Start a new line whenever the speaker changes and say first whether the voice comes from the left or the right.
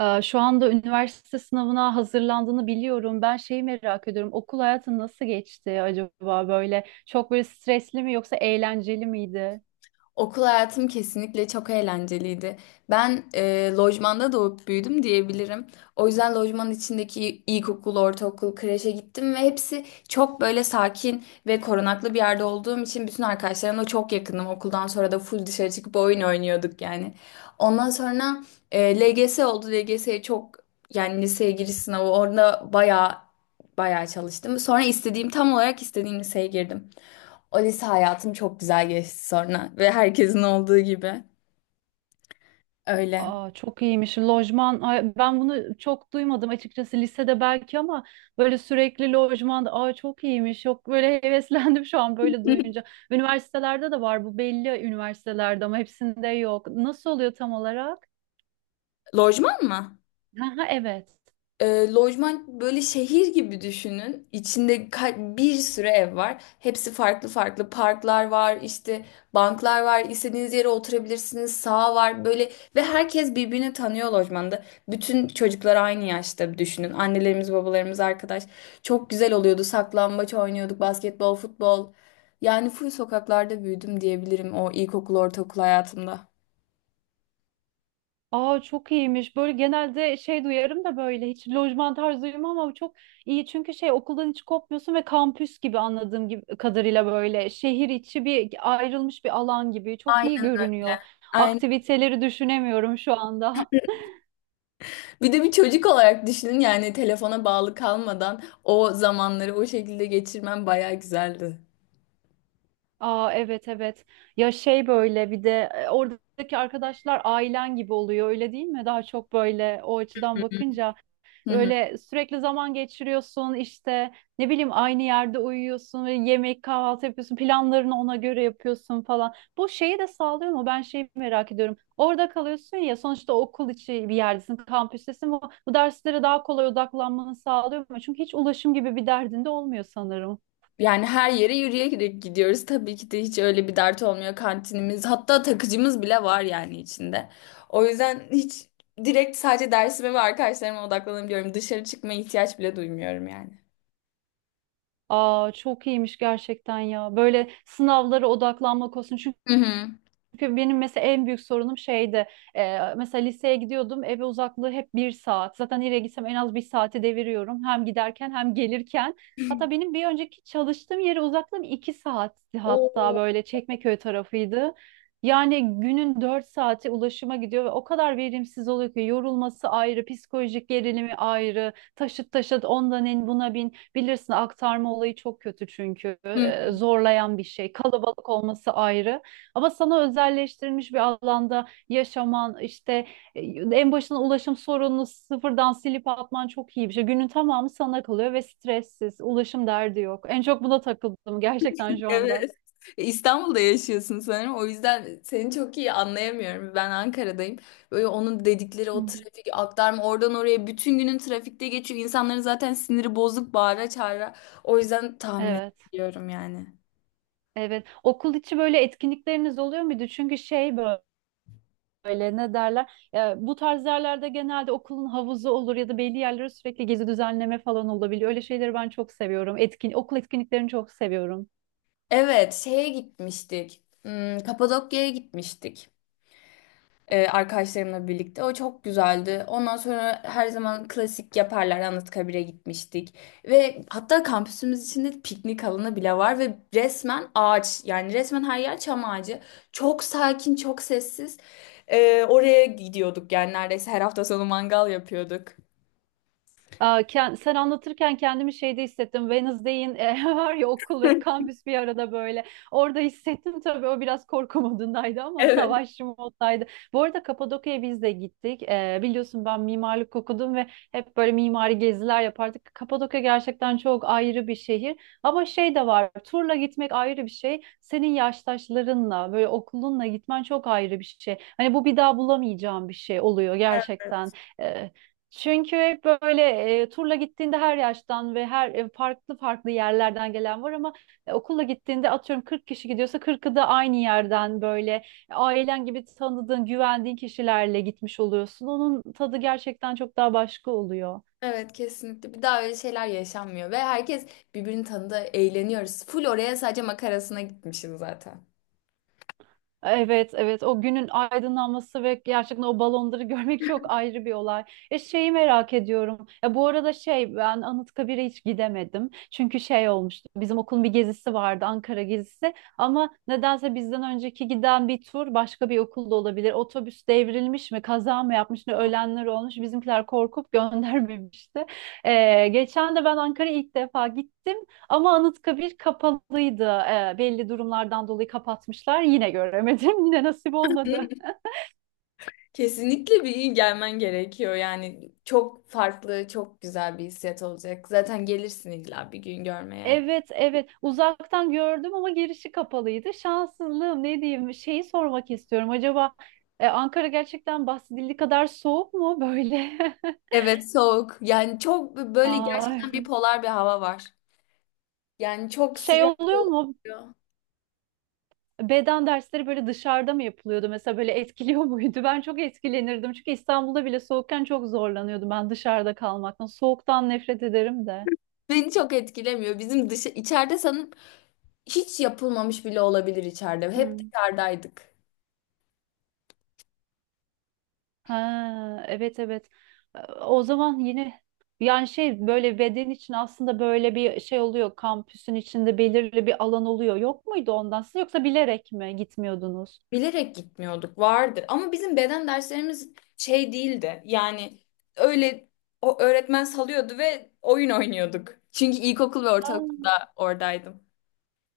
right: Şu anda üniversite sınavına hazırlandığını biliyorum. Ben şeyi merak ediyorum. Okul hayatın nasıl geçti acaba böyle? Çok böyle stresli mi yoksa eğlenceli miydi?
left: Okul hayatım kesinlikle çok eğlenceliydi. Ben lojmanda doğup büyüdüm diyebilirim. O yüzden lojmanın içindeki ilkokul, ortaokul, kreşe gittim ve hepsi çok böyle sakin ve korunaklı bir yerde olduğum için bütün arkadaşlarımla çok yakındım. Okuldan sonra da full dışarı çıkıp oyun oynuyorduk yani. Ondan sonra LGS oldu. LGS'ye çok, yani liseye giriş sınavı orada bayağı bayağı çalıştım. Sonra istediğim, tam olarak istediğim liseye girdim. O lise hayatım çok güzel geçti sonra, ve herkesin olduğu gibi. Öyle.
right: Aa, çok iyiymiş. Lojman, ay, ben bunu çok duymadım açıkçası lisede belki ama böyle sürekli lojmanda, aa, çok iyiymiş. Çok böyle heveslendim şu an böyle duyunca. Üniversitelerde de var bu belli üniversitelerde ama hepsinde yok. Nasıl oluyor tam olarak?
left: Lojman mı?
right: Ha, evet.
left: Lojman böyle şehir gibi düşünün. İçinde bir sürü ev var. Hepsi farklı farklı. Parklar var, işte banklar var. İstediğiniz yere oturabilirsiniz. Sağ var böyle, ve herkes birbirini tanıyor lojmanda. Bütün çocuklar aynı yaşta düşünün. Annelerimiz, babalarımız, arkadaş. Çok güzel oluyordu. Saklambaç oynuyorduk, basketbol, futbol. Yani full sokaklarda büyüdüm diyebilirim, o ilkokul, ortaokul hayatımda.
right: Aa, çok iyiymiş. Böyle genelde şey duyarım da böyle hiç lojman tarzı duymuyorum ama bu çok iyi. Çünkü şey okuldan hiç kopmuyorsun ve kampüs gibi anladığım gibi, kadarıyla böyle şehir içi bir ayrılmış bir alan gibi. Çok iyi
left: Aynen.
right: görünüyor.
left: Aynen.
right: Aktiviteleri düşünemiyorum şu anda.
left: Bir de bir çocuk olarak düşünün, yani telefona bağlı kalmadan o zamanları o şekilde geçirmem bayağı güzeldi.
right: Aa, evet evet. Ya şey böyle bir de oradaki arkadaşlar ailen gibi oluyor öyle değil mi? Daha çok böyle o açıdan bakınca.
left: Hı hı.
right: Öyle sürekli zaman geçiriyorsun işte ne bileyim aynı yerde uyuyorsun ve yemek kahvaltı yapıyorsun planlarını ona göre yapıyorsun falan. Bu şeyi de sağlıyor mu? Ben şeyi merak ediyorum. Orada kalıyorsun ya sonuçta okul içi bir yerdesin, kampüstesin. Bu derslere daha kolay odaklanmanı sağlıyor mu? Çünkü hiç ulaşım gibi bir derdin de olmuyor sanırım.
left: Yani her yere yürüyerek gidiyoruz. Tabii ki de hiç öyle bir dert olmuyor. Kantinimiz, hatta takıcımız bile var yani içinde. O yüzden hiç, direkt sadece dersime ve arkadaşlarıma odaklanabiliyorum. Dışarı çıkmaya ihtiyaç bile duymuyorum yani.
right: Aa, çok iyiymiş gerçekten ya. Böyle sınavlara odaklanmak olsun.
left: Hı hı.
right: Çünkü benim mesela en büyük sorunum şeydi. Mesela liseye gidiyordum. Eve uzaklığı hep bir saat. Zaten nereye gitsem en az bir saati deviriyorum. Hem giderken hem gelirken. Hatta benim bir önceki çalıştığım yere uzaklığım 2 saatti, hatta
left: Oo.
right: böyle Çekmeköy tarafıydı. Yani günün 4 saati ulaşıma gidiyor ve o kadar verimsiz oluyor ki yorulması ayrı, psikolojik gerilimi ayrı, taşıt taşıt ondan en buna bin. Bilirsin aktarma olayı çok kötü çünkü
left: Hı.
right: zorlayan bir şey. Kalabalık olması ayrı. Ama sana özelleştirilmiş bir alanda yaşaman, işte e, en başına ulaşım sorununu sıfırdan silip atman çok iyi bir şey. Günün tamamı sana kalıyor ve stressiz, ulaşım derdi yok. En çok buna takıldım gerçekten şu anda.
left: Evet. E, İstanbul'da yaşıyorsun sanırım. O yüzden seni çok iyi anlayamıyorum. Ben Ankara'dayım. Böyle onun dedikleri,
right: Hı
left: o
right: hı.
left: trafik, aktarma, oradan oraya bütün günün trafikte geçiyor. İnsanların zaten siniri bozuk, bağıra çağıra. O yüzden tahmin
right: Evet,
left: ediyorum yani.
right: evet. Okul içi böyle etkinlikleriniz oluyor muydu? Çünkü şey böyle ne derler? Ya, bu tarz yerlerde genelde okulun havuzu olur ya da belli yerlere sürekli gezi düzenleme falan olabiliyor. Öyle şeyleri ben çok seviyorum. Okul etkinliklerini çok seviyorum.
left: Evet, şeye gitmiştik. Kapadokya'ya gitmiştik. Arkadaşlarımla birlikte. O çok güzeldi. Ondan sonra her zaman klasik yaparlar. Anıtkabir'e gitmiştik. Ve hatta kampüsümüz içinde piknik alanı bile var, ve resmen ağaç. Yani resmen her yer çam ağacı. Çok sakin, çok sessiz. Oraya gidiyorduk, yani neredeyse her hafta sonu mangal yapıyorduk.
right: Aa, sen anlatırken kendimi şeyde hissettim. Wednesday'in var ya okul ve kampüs bir arada böyle. Orada hissettim tabii o biraz korku modundaydı ama
left: Evet.
right: savaşçı moddaydı. Bu arada Kapadokya'ya biz de gittik. Biliyorsun ben mimarlık okudum ve hep böyle mimari geziler yapardık. Kapadokya gerçekten çok ayrı bir şehir. Ama şey de var. Turla gitmek ayrı bir şey. Senin yaştaşlarınla böyle okulunla gitmen çok ayrı bir şey. Hani bu bir daha bulamayacağım bir şey oluyor gerçekten. E, çünkü hep böyle turla gittiğinde her yaştan ve her farklı farklı yerlerden gelen var ama okulla gittiğinde atıyorum 40 kişi gidiyorsa 40'ı da aynı yerden böyle ailen gibi tanıdığın, güvendiğin kişilerle gitmiş oluyorsun. Onun tadı gerçekten çok daha başka oluyor.
left: Evet, kesinlikle. Bir daha öyle şeyler yaşanmıyor ve herkes birbirini tanıdı, eğleniyoruz. Full oraya sadece makarasına gitmişiz zaten.
right: Evet, evet. O günün aydınlanması ve gerçekten o balonları görmek çok ayrı bir olay. Şeyi merak ediyorum. Ya bu arada şey ben Anıtkabir'e hiç gidemedim. Çünkü şey olmuştu. Bizim okulun bir gezisi vardı, Ankara gezisi. Ama nedense bizden önceki giden bir tur başka bir okulda olabilir. Otobüs devrilmiş mi, kaza mı yapmış ne ölenler olmuş. Bizimkiler korkup göndermemişti. Geçen de ben Ankara'ya ilk defa gittim. Ama Anıtkabir kapalıydı. Belli durumlardan dolayı kapatmışlar. Yine göremedim. Yine nasip olmadı.
left: Kesinlikle bir gün gelmen gerekiyor. Yani çok farklı, çok güzel bir hissiyat olacak. Zaten gelirsin illa bir gün görmeye.
right: Evet, evet. Uzaktan gördüm ama girişi kapalıydı. Şanssızlığım ne diyeyim? Şeyi sormak istiyorum. Acaba Ankara gerçekten bahsedildiği kadar soğuk mu böyle?
left: Evet, soğuk. Yani çok böyle gerçekten
right: Aa,
left: bir polar bir hava var. Yani çok
right: şey
left: sıcak
right: oluyor mu?
left: oluyor.
right: Beden dersleri böyle dışarıda mı yapılıyordu? Mesela böyle etkiliyor muydu? Ben çok etkilenirdim. Çünkü İstanbul'da bile soğukken çok zorlanıyordum ben dışarıda kalmaktan. Soğuktan nefret ederim de.
left: Beni çok etkilemiyor. Bizim dışı içeride sanırım hiç yapılmamış bile olabilir içeride. Hep
right: Hmm.
left: dışarıdaydık.
right: Ha, evet evet. O zaman yine yani şey böyle beden için aslında böyle bir şey oluyor. Kampüsün içinde belirli bir alan oluyor. Yok muydu ondan siz yoksa bilerek mi gitmiyordunuz?
left: Bilerek gitmiyorduk, vardır ama bizim beden derslerimiz şey değildi yani. Öyle, o öğretmen salıyordu ve oyun oynuyorduk. Çünkü ilkokul ve
right: Ha.
left: ortaokulda oradaydım.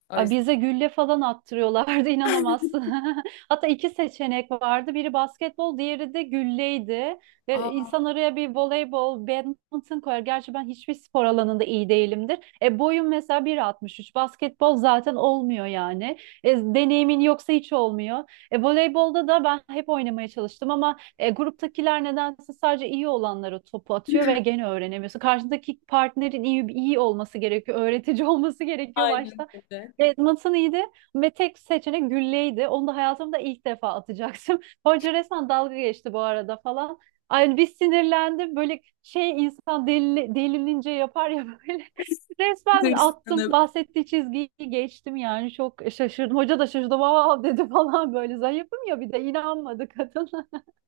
left: O
right: Ay,
left: yüzden.
right: bize gülle falan attırıyorlardı inanamazsın. Hatta iki seçenek vardı. Biri basketbol, diğeri de gülleydi. Ve
left: Aa,
right: insan araya bir voleybol, badminton koyar. Gerçi ben hiçbir spor alanında iyi değilimdir. Boyum mesela 1,63. Basketbol zaten olmuyor yani. Deneyimin yoksa hiç olmuyor. Voleybolda da ben hep oynamaya çalıştım ama gruptakiler nedense sadece iyi olanlara topu atıyor ve gene öğrenemiyorsun. Karşındaki partnerin iyi iyi olması gerekiyor, öğretici olması gerekiyor
left: aynen
right: başta.
left: öyle.
right: Evet, matın iyiydi ve tek seçenek gülleydi. Onu da hayatımda ilk defa atacaktım. Hoca resmen dalga geçti bu arada falan. Aynı bir sinirlendim. Böyle şey insan deli, delilince yapar ya böyle. Resmen attım.
left: Hırslanıp
right: Bahsettiği çizgiyi geçtim yani. Çok şaşırdım. Hoca da şaşırdı. Vav dedi falan böyle. Zayıfım ya bir de inanmadı kadın.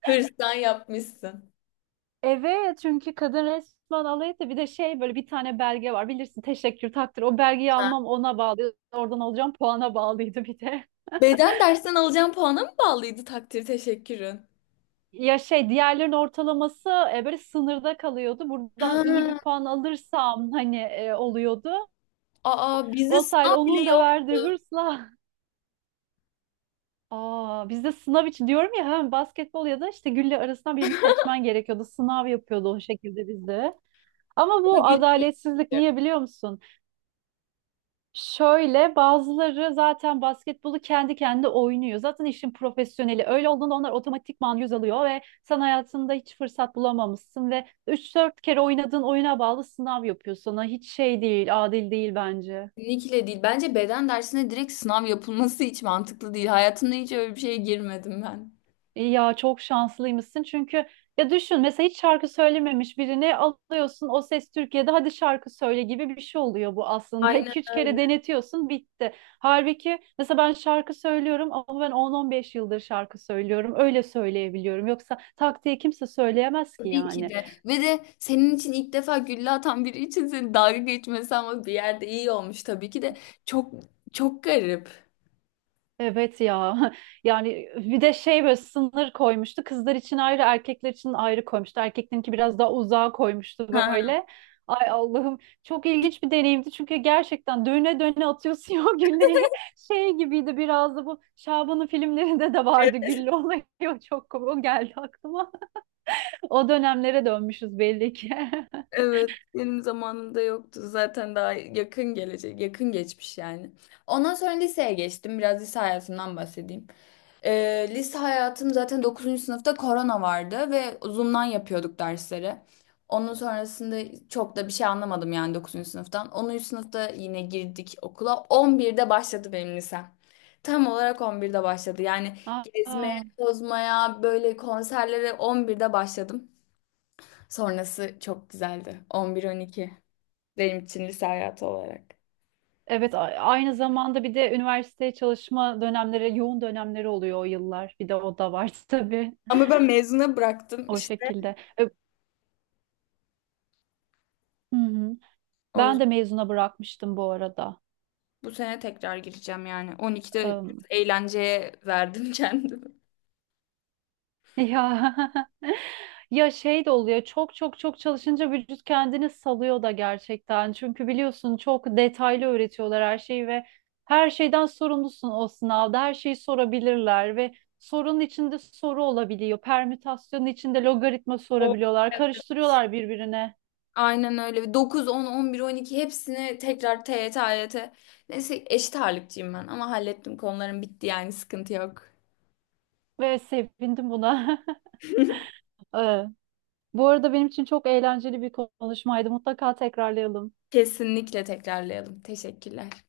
left: hırslan yapmışsın.
right: Evet çünkü kadın resmen alay etti. Bir de şey böyle bir tane belge var. Bilirsin teşekkür takdir. O belgeyi
left: Ha.
right: almam ona bağlı. Oradan alacağım puana bağlıydı bir de.
left: Beden dersten alacağım puana mı bağlıydı takdir teşekkürün?
right: Ya şey diğerlerin ortalaması böyle sınırda kalıyordu. Buradan iyi bir
left: Ha.
right: puan alırsam hani oluyordu.
left: Aa, bizde
right: O sayede
left: sınav bile
right: onun da verdiği
left: yoktu.
right: hırsla. Aa, bizde sınav için diyorum ya hem basketbol ya da işte gülle arasından birini seçmen gerekiyordu. Sınav yapıyordu o şekilde bizde. Ama
left: Ama
right: bu
left: gülüyor.
right: adaletsizlik niye biliyor musun? Şöyle bazıları zaten basketbolu kendi kendine oynuyor. Zaten işin profesyoneli. Öyle olduğunda onlar otomatikman yüz alıyor ve sen hayatında hiç fırsat bulamamışsın ve üç dört kere oynadığın oyuna bağlı sınav yapıyor sana. Hiç şey değil, adil değil bence.
left: Kesinlikle değil. Bence beden dersine direkt sınav yapılması hiç mantıklı değil. Hayatımda hiç öyle bir şeye girmedim ben.
right: İyi ya çok şanslıymışsın çünkü ya düşün mesela hiç şarkı söylememiş birini alıyorsun o ses Türkiye'de hadi şarkı söyle gibi bir şey oluyor bu aslında.
left: Aynen
right: 2-3 kere
left: öyle.
right: denetiyorsun bitti. Halbuki mesela ben şarkı söylüyorum ama ben 10-15 yıldır şarkı söylüyorum öyle söyleyebiliyorum yoksa tak diye kimse söyleyemez ki
left: Tabii ki
right: yani.
left: de. Ve de senin için ilk defa gülle atan biri için seni dalga geçmesi, ama bir yerde iyi olmuş tabii ki de. Çok çok garip.
right: Evet ya. Yani bir de şey böyle sınır koymuştu. Kızlar için ayrı, erkekler için ayrı koymuştu. Erkeklerinki biraz daha uzağa koymuştu
left: Ha,
right: böyle. Ay Allah'ım çok ilginç bir deneyimdi çünkü gerçekten döne döne atıyorsun o gülleyi. Şey gibiydi biraz da bu Şaban'ın filmlerinde de vardı gülle olayı. O çok komik. O geldi aklıma. O dönemlere dönmüşüz belli ki.
left: evet. Benim zamanımda yoktu. Zaten daha yakın gelecek, yakın geçmiş yani. Ondan sonra liseye geçtim. Biraz lise hayatımdan bahsedeyim. Lise hayatım zaten dokuzuncu sınıfta korona vardı ve Zoom'dan yapıyorduk dersleri. Onun sonrasında çok da bir şey anlamadım yani dokuzuncu sınıftan. 10. sınıfta yine girdik okula. 11'de başladı benim lisem. Tam olarak 11'de başladı. Yani gezmeye,
right: Aa,
left: tozmaya, böyle konserlere 11'de başladım. Sonrası çok güzeldi. 11, 12 benim için lise hayatı olarak.
right: evet aynı zamanda bir de üniversiteye çalışma dönemleri, yoğun dönemleri oluyor o yıllar. Bir de o da var tabii.
left: Ama ben mezuna bıraktım
right: O
left: işte.
right: şekilde. Hı hı.
left: O
right: Ben de mezuna bırakmıştım bu arada.
left: Bu sene tekrar gireceğim yani. 12'de biraz
right: Em,
left: eğlenceye verdim kendimi.
right: ya ya şey de oluyor. Çok çok çok çalışınca vücut kendini salıyor da gerçekten. Çünkü biliyorsun çok detaylı öğretiyorlar her şeyi ve her şeyden sorumlusun o sınavda. Her şeyi sorabilirler ve sorunun içinde soru olabiliyor. Permütasyonun içinde logaritma
left: O
right: sorabiliyorlar. Karıştırıyorlar birbirine.
left: Aynen öyle. 9, 10, 11, 12 hepsini tekrar, TYT, AYT. Neyse, eşit ağırlıkçıyım ben, ama hallettim. Konularım bitti yani, sıkıntı yok.
right: Ve sevindim buna. Bu arada benim için çok eğlenceli bir konuşmaydı. Mutlaka tekrarlayalım.
left: Kesinlikle tekrarlayalım. Teşekkürler.